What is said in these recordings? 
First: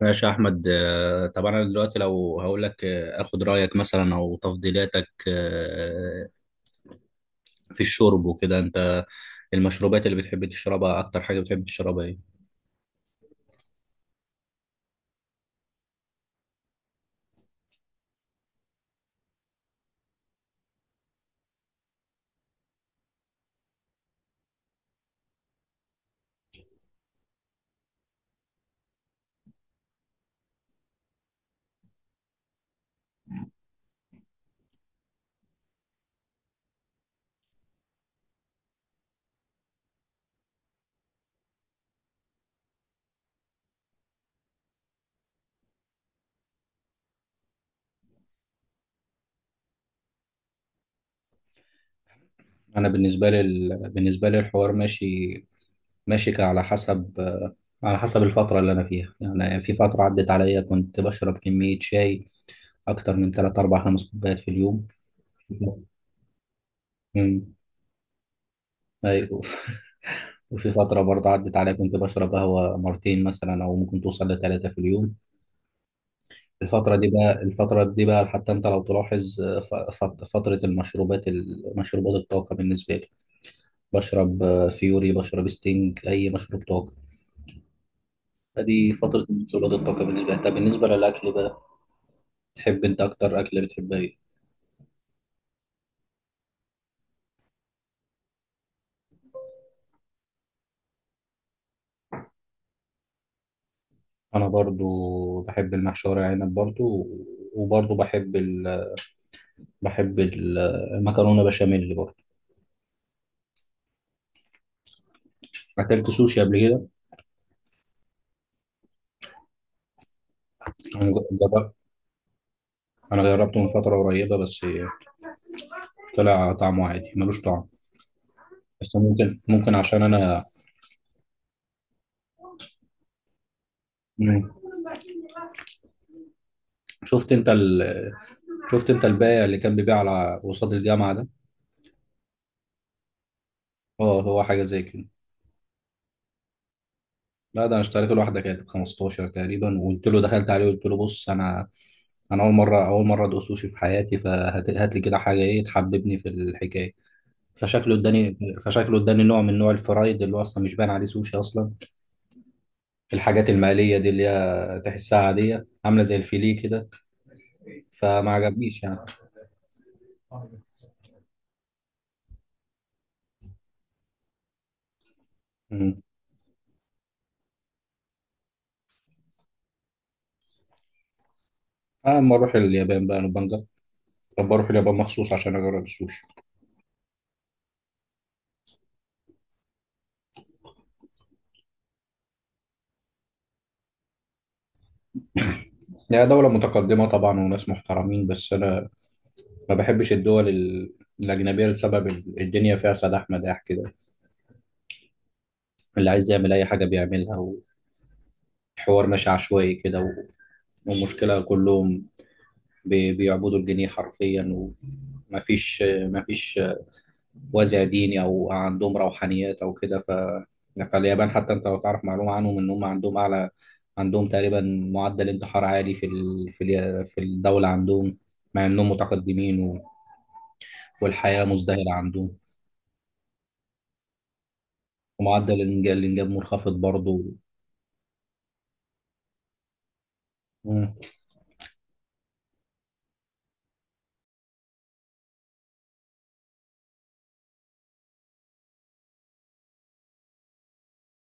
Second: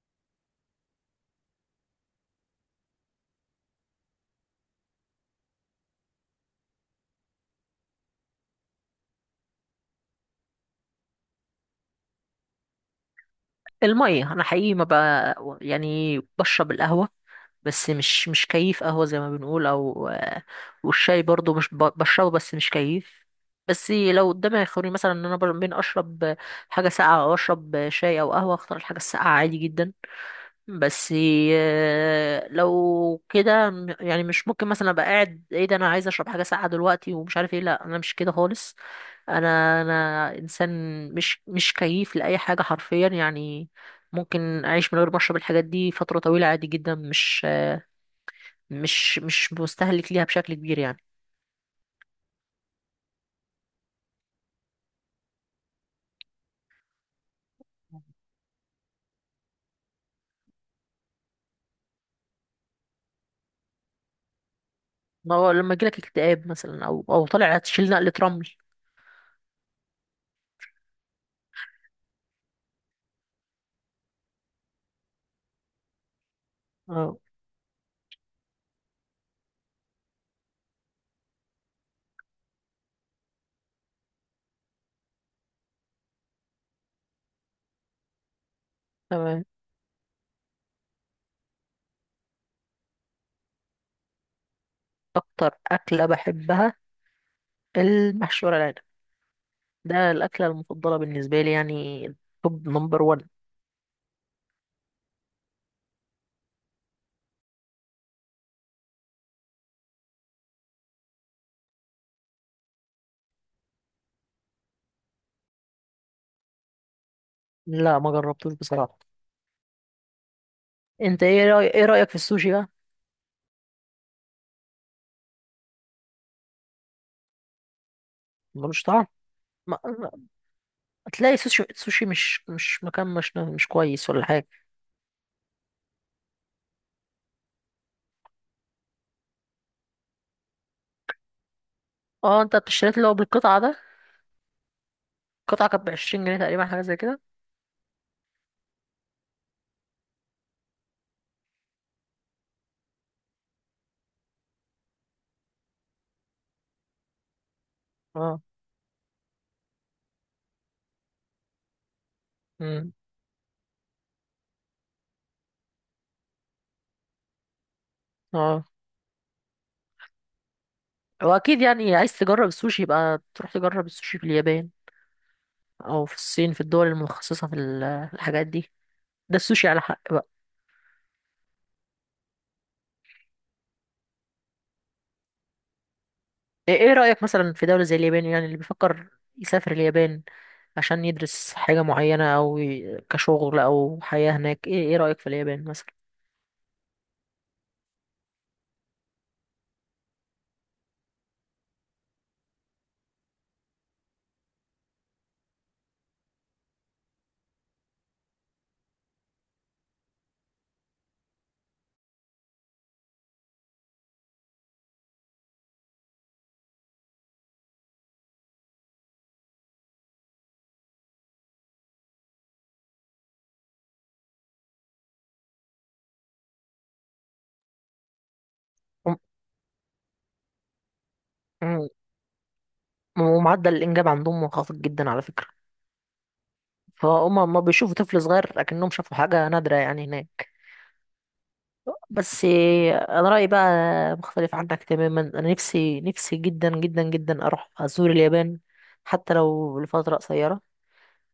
ماشي يا احمد، طب انا دلوقتي لو هقول لك، اخد رايك مثلا او تفضيلاتك، في الشرب وكده. انت المشروبات اللي بتحب تشربها، اكتر حاجه بتحب تشربها ايه؟ المية. أنا حقيقي ما بقى يعني بشرب القهوة، بس مش كيف قهوة زي ما بنقول، أو والشاي برضو مش بشربه بس مش كيف. بس لو قدامي يخيروني مثلا إن أنا بين أشرب حاجة ساقعة أو أشرب شاي أو قهوة، أختار الحاجة الساقعة عادي جدا. بس لو كده يعني مش ممكن مثلا أبقى قاعد إيه ده أنا عايز أشرب حاجة ساقعة دلوقتي، ومش عارف إيه. لأ، أنا مش كده خالص. انا انسان، مش كيف لاي حاجه حرفيا يعني. ممكن اعيش من غير ما اشرب الحاجات دي فتره طويله عادي جدا، مش مستهلك ليها بشكل كبير يعني. انا بالنسبه لي الحوار ماشي على حسب على حسب الفتره اللي انا فيها. يعني في فتره عدت عليا كنت بشرب كميه شاي اكتر من 3 4 5 كوبايات في اليوم. ما هو لما يجيلك اكتئاب مثلا، او مم. طالع تشيل نقله رمل. ايوه. وفي فترة برضه عدت عليا كنت بشرب قهوة مرتين مثلا أو ممكن توصل لثلاثة في اليوم. الفترة دي اه، بقى الفترة دي بقى حتى أنت لو تلاحظ ، فترة مشروبات الطاقة بالنسبة لي. بشرب، فيوري، بشرب ستينج، أي مشروب طاقة. فدي فترة تمام. مشروبات الطاقة بالنسبة لي. طب بالنسبة للأكل بقى، تحب أنت أكتر أكلة بتحبها إيه؟ اكتر اكله بحبها المحشي ورق العنب. ده الاكله المفضله بالنسبه لي يعني، توب نمبر 1. أنا برضو بحب المحشي ورق عنب برضو، وبرضو بحب المكرونة بشاميل برضو. أكلت سوشي قبل كده؟ لا، ما جربتوش بصراحه. أنا انت جربت ايه رايك في السوشي بقى؟ انا جربته من فتره قريبه بس. طلع طعمه عادي، ملوش طعم. ملوش بس طعم. ممكن عشان انا تلاقي سوشي سوشي مش مكان، مش كويس ولا حاجة. مم. شفت انت ال... شفت انت البائع اللي كان بيبيع على قصاد الجامعه ده؟ اه، انت اشتريت اللي هو بالقطعة ده. اه، هو حاجه زي كده. القطعة كانت بعشرين جنيه تقريبا، حاجة زي كده. لا، ده انا اشتريته لوحده، كانت ب 15 تقريبا. وقلت له دخلت عليه قلت له بص، انا اول مره ادوق سوشي في حياتي، فهات هات لي كده حاجه ايه تحببني في الحكايه. فشكله اداني اه. فشكله اداني نوع من نوع الفرايد اللي هو اصلا مش باين عليه سوشي اصلا. امم الحاجات المقليه دي اللي هي تحسها عاديه، عامله زي الفيليه كده. فما اه. عجبنيش يعني. واكيد يعني عايز تجرب السوشي يبقى تروح تجرب السوشي في اليابان، مم. او في الصين، في الدول المتخصصة في الحاجات دي. ده السوشي على حق بقى. اما اروح اليابان بقى نبقى نجرب. طب اروح اليابان مخصوص عشان اجرب السوشي. إيه رأيك مثلا في دولة زي اليابان؟ يعني اللي بيفكر يسافر اليابان عشان يدرس حاجة معينة او كشغل او حياة هناك، ايه رأيك في اليابان مثلا؟ هي دولة متقدمة طبعا، وناس محترمين، بس انا ما بحبش الدول الاجنبية لسبب الدنيا فيها سداح مداح كده. اللي عايز يعمل اي حاجة بيعملها، والحوار ماشي عشوائي كده، والمشكلة كلهم بيعبدوا الجنيه حرفيا. ومفيش وازع ديني او عندهم روحانيات او كده. فاليابان حتى انت لو تعرف معلومه عنهم ان هم عندهم اعلى، عندهم تقريبا معدل انتحار عالي في الدوله عندهم، مع انهم وم- متقدمين والحياه وم- مزدهره عندهم. ومعدل الانجاب عندهم منخفض جدا على فكرة. ومعدل الانجاب منخفض برضه. فهم ما بيشوفوا طفل صغير، لكنهم شافوا حاجة نادرة يعني هناك. مم. بس انا رأيي بقى مختلف عنك تماما. انا نفسي نفسي جدا جدا جدا اروح ازور اليابان، حتى لو لفترة قصيرة،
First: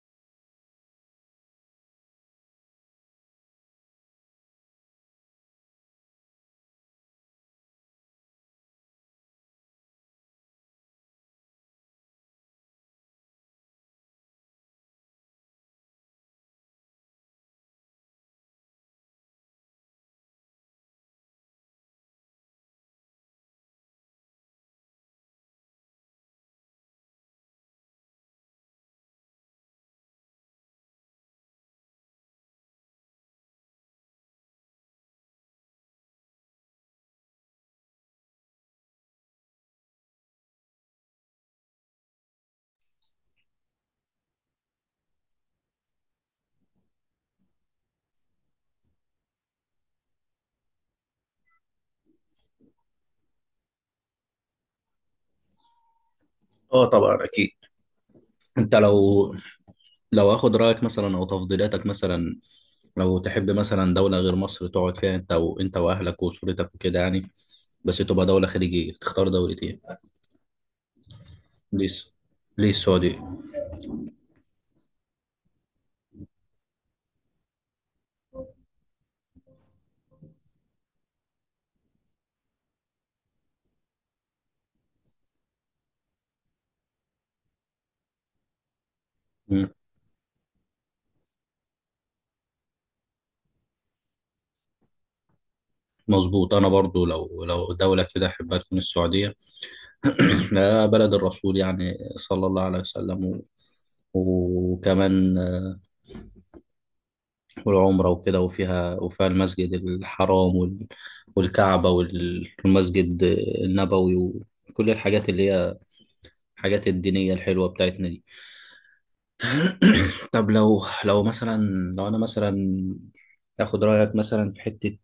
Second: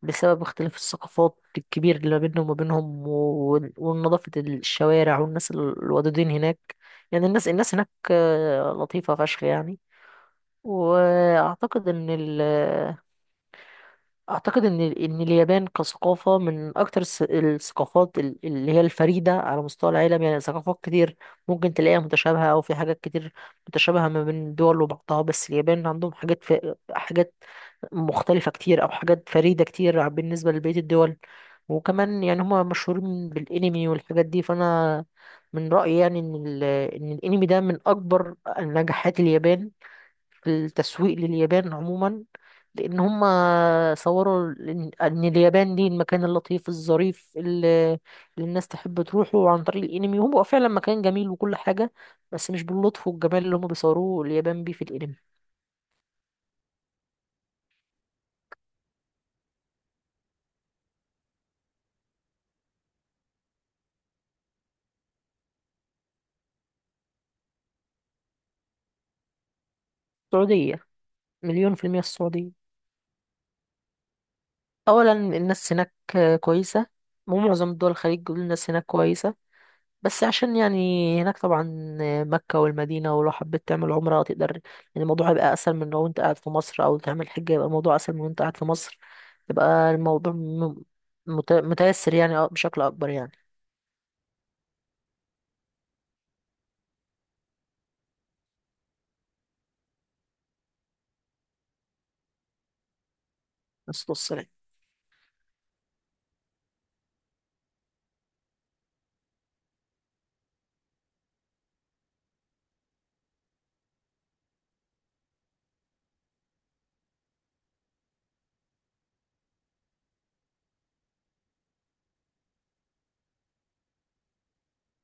بسبب اختلاف الثقافات الكبير اللي ما بينهم وما بينهم ونظافة الشوارع والناس الودودين هناك. يعني الناس هناك لطيفة فشخ يعني. واعتقد ان ال اعتقد ان ان اليابان كثقافه من اكتر الثقافات اللي هي الفريده على مستوى العالم. يعني ثقافات كتير ممكن تلاقيها متشابهه، او في حاجات كتير متشابهه ما بين دول وبعضها، بس اليابان عندهم حاجات، في حاجات مختلفه كتير او حاجات فريده كتير بالنسبه لبقيه الدول. وكمان يعني هما مشهورين بالانمي والحاجات دي، فانا من رايي يعني ان الانمي ده من اكبر نجاحات اليابان في التسويق لليابان عموما. لأن هم صوروا إن اليابان دي المكان اللطيف الظريف اللي الناس تحب تروحه عن طريق الأنمي، وهو فعلا مكان جميل وكل حاجة، بس مش باللطف والجمال اللي هم بيصوروه اليابان بيه في الأنمي. اه طبعا، اكيد. انت لو اخد رايك مثلا او تفضيلاتك مثلا، لو تحب مثلا دوله غير مصر تقعد فيها انت واهلك واسرتك وكده يعني، بس تبقى دوله خليجيه، تختار دوله ايه؟ السعودية. مليون في المية ليس السعودية. ليه السعودية؟ أولا، الناس هناك كويسة، ومعظم دول الخليج بيقولوا الناس هناك كويسة. بس عشان يعني هناك طبعا مكة والمدينة، ولو حبيت تعمل عمرة تقدر يعني الموضوع هيبقى أسهل من لو أنت قاعد في مصر، أو تعمل حجة يبقى الموضوع أسهل من وأنت قاعد في مصر. مم. يبقى الموضوع متيسر يعني، بشكل أكبر يعني. مظبوط. أنا برضو لو دولة كده أحبها تكون السعودية. بلد الرسول يعني صلى الله عليه وسلم الصلاة والسلام. وكمان، والعمرة وكده، وفيها المسجد الحرام والكعبة والمسجد النبوي، وكل الحاجات اللي هي الحاجات الدينية الحلوة بتاعتنا دي. طب لو مثلا، لو أنا مثلا آخد رأيك مثلا في حتة،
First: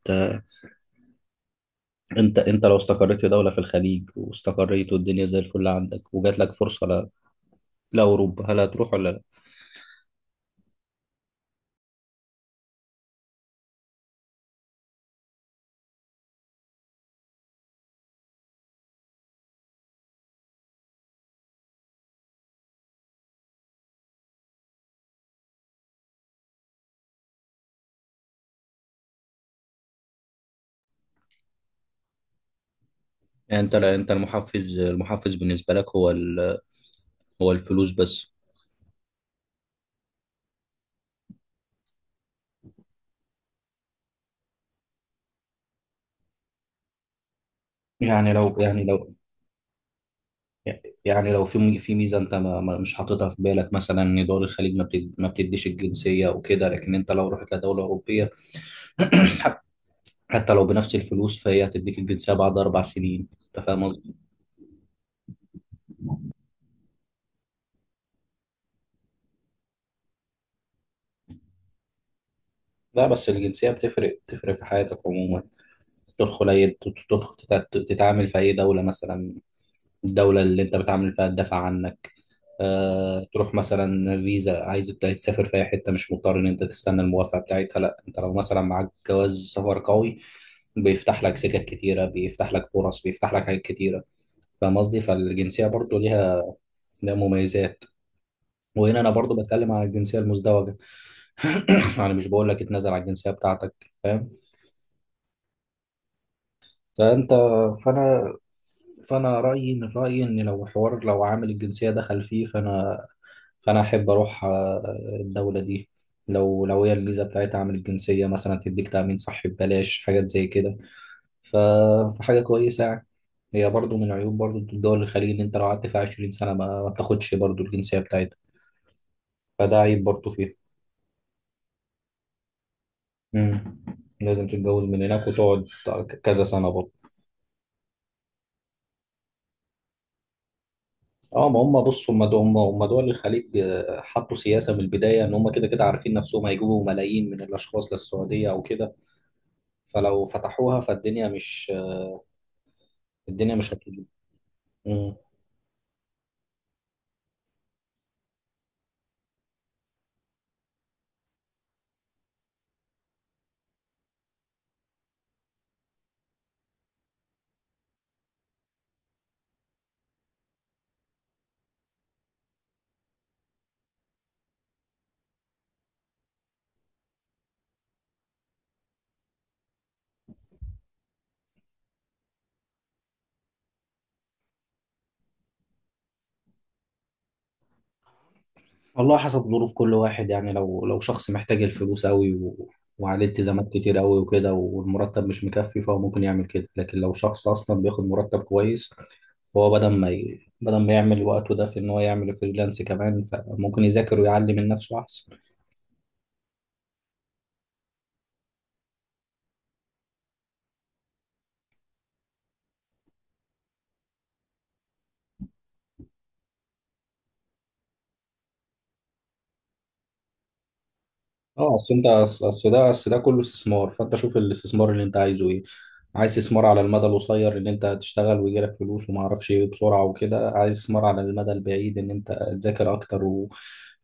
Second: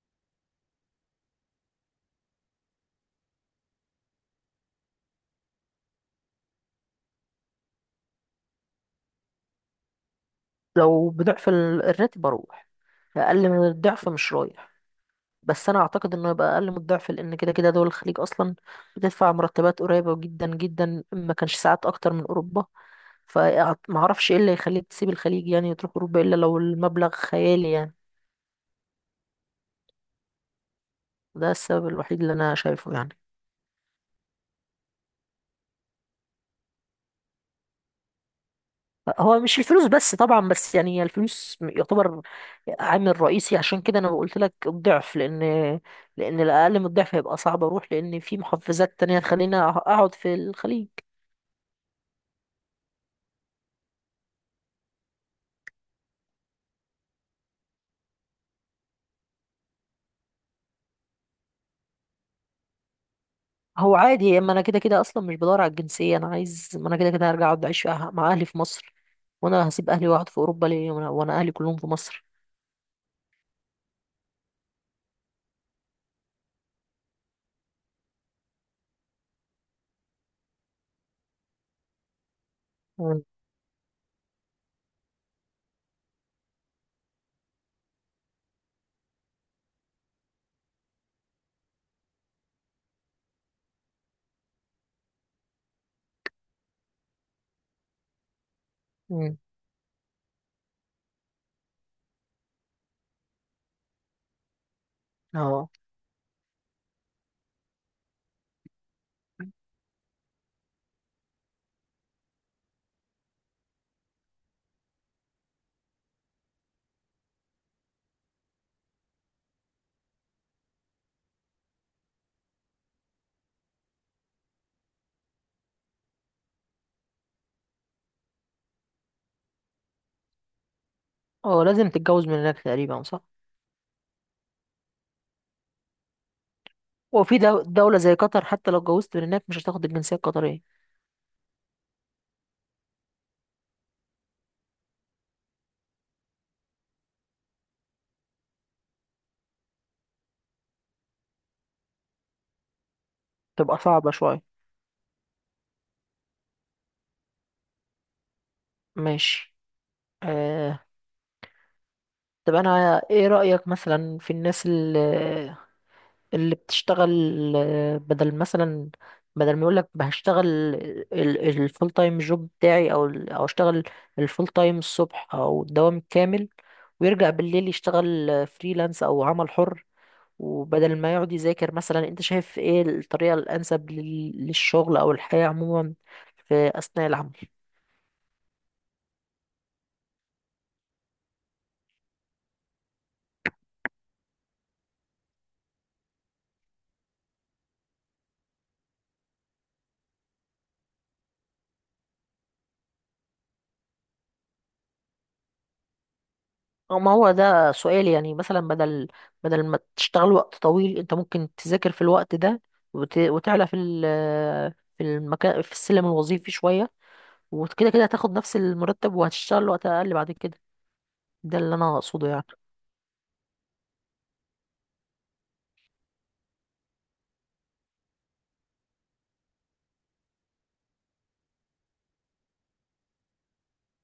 انت لو استقريت في دولة في الخليج واستقريت والدنيا زي الفل عندك وجات لك فرصة لأوروبا، هل هتروح ولا لا؟ لو بضعف الراتب أروح. أقل من الضعف مش رايح. بس أنا أعتقد إنه يبقى أقل من الضعف، لأن كده كده دول الخليج أصلا بتدفع مرتبات قريبة جدا جدا، ما كانش ساعات أكتر من أوروبا. فمعرفش ايه اللي يخليك تسيب الخليج يعني وتروح اوروبا الا لو المبلغ خيالي يعني. ده السبب الوحيد اللي انا شايفه يعني. يعني انت، لا، انت المحفز بالنسبة لك هو الفلوس بس؟ هو مش الفلوس بس طبعا، بس يعني الفلوس يعتبر عامل رئيسي، عشان كده انا قلت لك الضعف، لان الاقل من الضعف هيبقى صعب اروح، لان يعني في لو يعني محفزات لو تانية تخليني اقعد في الخليج. يعني لو في ميزة انت مش حاططها في بالك، مثلا ان دول الخليج ما بتديش الجنسية وكده، لكن انت لو رحت لدولة أوروبية حت- حتى لو بنفس الفلوس فهي هتديك الجنسية بعد 4 سنين، انت فاهم هو قصدي؟ عادي، اما انا كده كده اصلا مش بدور على الجنسيه. انا عايز، ما انا كده كده هرجع اقعد اعيش مع اهلي في مصر. وانا هسيب اهلي واقعد في اوروبا ليه وأنا اهلي كلهم في مصر؟ لا، بس الجنسية بتفرق في حياتك عموما. تدخل أي تدخل تتعامل في أي دولة مثلا، الدولة اللي أنت بتعامل فيها تدافع عنك. مم. أه، تروح مثلا فيزا، عايز تسافر في أي حتة، مش مضطر إن أنت تستنى الموافقة بتاعتها. لا، أنت لو مثلا معاك جواز سفر قوي، بيفتح لك سكك كتيرة، بيفتح لك فرص، بيفتح لك حاجات كتيرة. فاهم قصدي؟ فالجنسية برضو ليها مميزات. وهنا أنا برضو مم. بتكلم عن الجنسية المزدوجة. يعني مش بقول لك اتنازل على الجنسية بتاعتك، فاهم. اه. فأنت فأنا فانا رايي ان لو عامل الجنسيه دخل فيه، فانا احب اروح الدوله دي لو هي الفيزا بتاعتها، عامل الجنسيه مثلا تديك تامين صحي ببلاش، حاجات زي كده، ف- فحاجه كويسه يعني. هي برضو من عيوب برضو الدول الخليج ان انت لو قعدت فيها 20 سنه ما بتاخدش برضو الجنسيه بتاعتها، فده عيب برضو فيها. اه، لازم تتجوز من هناك تقريبا، صح؟ مم. لازم تتجوز من هناك وتقعد كذا سنه برضو. وفي دولة زي قطر، حتى لو اتجوزت من هناك مش هتاخد الجنسية القطرية. اه. ما هم بص هم دول الخليج، حطوا سياسه من البدايه ان هم كده كده عارفين نفسهم هيجيبوا ملايين من الاشخاص للسعوديه او كده، فلو فتحوها فالدنيا مش تبقى هتظبط. صعبة شوية. مم. ماشي. آه. طب انا ايه رأيك مثلا في الناس اللي بتشتغل، آه، بدل مثلا بدل ما يقولك هشتغل الفول تايم جوب بتاعي، او او اشتغل الفول تايم الصبح او الدوام الكامل، ويرجع بالليل يشتغل فريلانس او عمل حر، وبدل ما يقعد يذاكر مثلا، انت شايف ايه الطريقة الانسب للشغل او الحياة عموما في اثناء العمل؟ والله حسب ظروف كل واحد يعني، لو شخص محتاج الفلوس قوي، وعليه التزامات كتير قوي وكده والمرتب مش مكفي، فهو ممكن يعمل كده. لكن لو شخص اصلا بياخد مرتب كويس، هو بدل ما يعمل وقته ده في ان هو يعمل فريلانس كمان، فممكن يذاكر ويعلي من نفسه احسن. أو ما هو ده سؤال يعني، مثلا بدل ما تشتغل وقت طويل، انت ممكن تذاكر في الوقت ده، وتعلى في المكان في السلم الوظيفي شوية، وكده كده هتاخد نفس المرتب وهتشتغل وقت اقل بعد كده. ده اه. اللي اصل انا انت اقصده يعني. اصل ده اصل ده كله استثمار، فانت شوف الاستثمار اللي انت عايزه ايه. عايز استثمار على المدى القصير ان انت تشتغل ويجي لك فلوس وما اعرفش ايه بسرعه وكده؟ عايز استثمار على المدى البعيد ان انت تذاكر اكتر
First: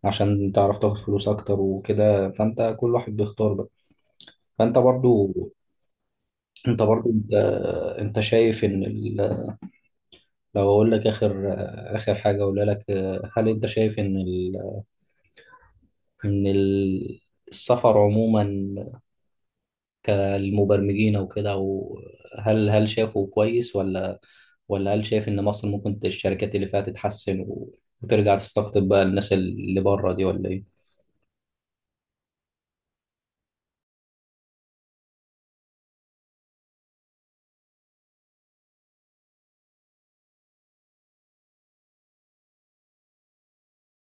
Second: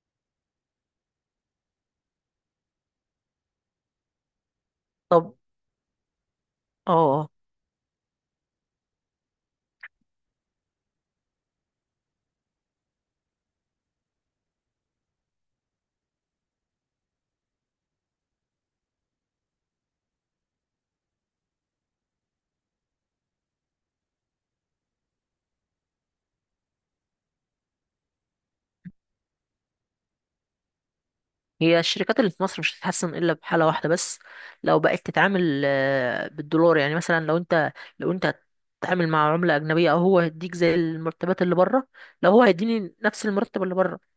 وعشان تعرف تاخد فلوس اكتر وكده؟ فانت كل واحد بيختار بقى. فانت برضو طب. انت اه. برضو آه. انت, انت شايف ان ال... لو اقول لك اخر حاجه اقولها لك، هل انت شايف ان السفر عموما كالمبرمجين او كده، وهل هل هل شافوا كويس ولا هل شايف ان مصر ممكن الشركات اللي فيها تتحسن وترجع تستقطب بقى الناس اللي بره دي، ولا ايه؟ هي الشركات اللي في مصر مش هتتحسن الا بحاله واحده بس، لو بقت تتعامل بالدولار، يعني مثلا لو انت هتتعامل مع عمله اجنبيه، او هو هيديك زي المرتبات اللي بره. لو هو هيديني نفس المرتب اللي بره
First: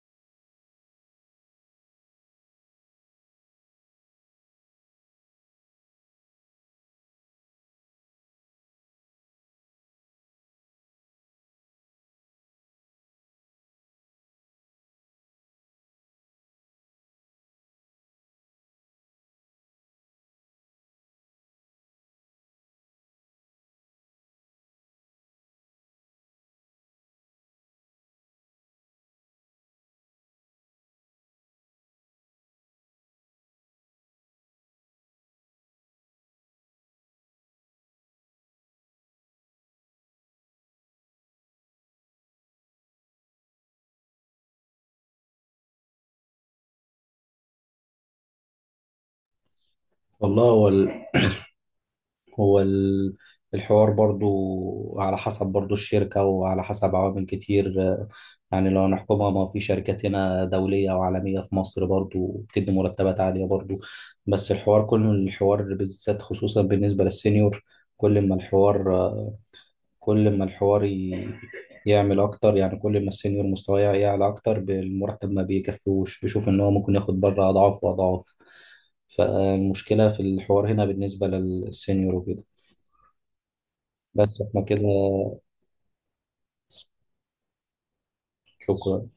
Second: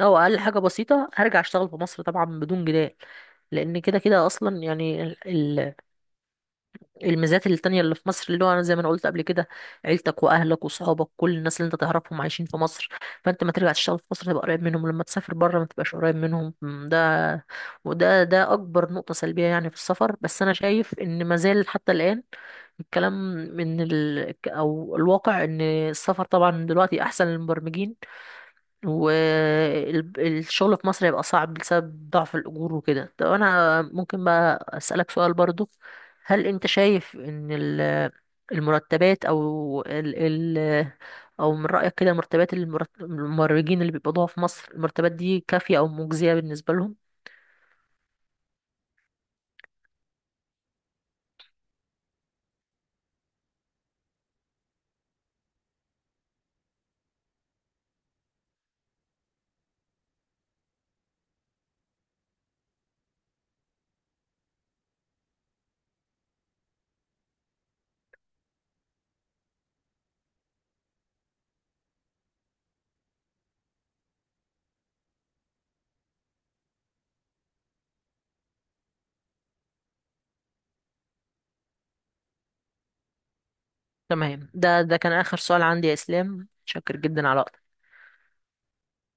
او اقل حاجه بسيطه هرجع اشتغل في مصر طبعا بدون جدال، لان كده كده اصلا يعني الميزات التانية اللي في مصر، اللي هو أنا زي ما أنا قلت قبل كده، عيلتك وأهلك وصحابك كل الناس اللي أنت تعرفهم عايشين في مصر. فأنت ما ترجع تشتغل في مصر تبقى قريب منهم، لما تسافر بره ما تبقاش قريب منهم، م، ده وده ده أكبر نقطة سلبية يعني في السفر. بس أنا شايف إن ما زال حتى الآن الكلام من ال... أو الواقع إن السفر طبعا دلوقتي أحسن للمبرمجين، والشغل في مصر هيبقى صعب بسبب ضعف الأجور وكده. طب أنا ممكن بقى أسألك سؤال برضو؟ هل أنت شايف المرتبات أو ال ال أو من رأيك كده مرتبات الممرجين اللي بيقبضوها في مصر، المرتبات دي كافية أو مجزية بالنسبة لهم؟ والله هو ال- الحوار برضو على حسب، برضو الشركة وعلى حسب عوامل كتير، يعني لو نحكمها، ما في شركات هنا دولية وعالمية في مصر برضو بتدي مرتبات عالية برضو، بس الحوار، كل الحوار، بالذات خصوصا بالنسبة للسينيور، كل ما الحوار كل ما الحوار يعمل اكتر، يعني كل ما السينيور مستواه يعلى اكتر بالمرتب، ما بيكفوش، بيشوف ان هو ممكن ياخد بره اضعاف واضعاف. فالمشكله في الحوار هنا بالنسبه للسينيور وكده. بس تمام، احنا ده كده. ده كان آخر سؤال عندي يا إسلام، شكر جدا على وقتك. شكرا.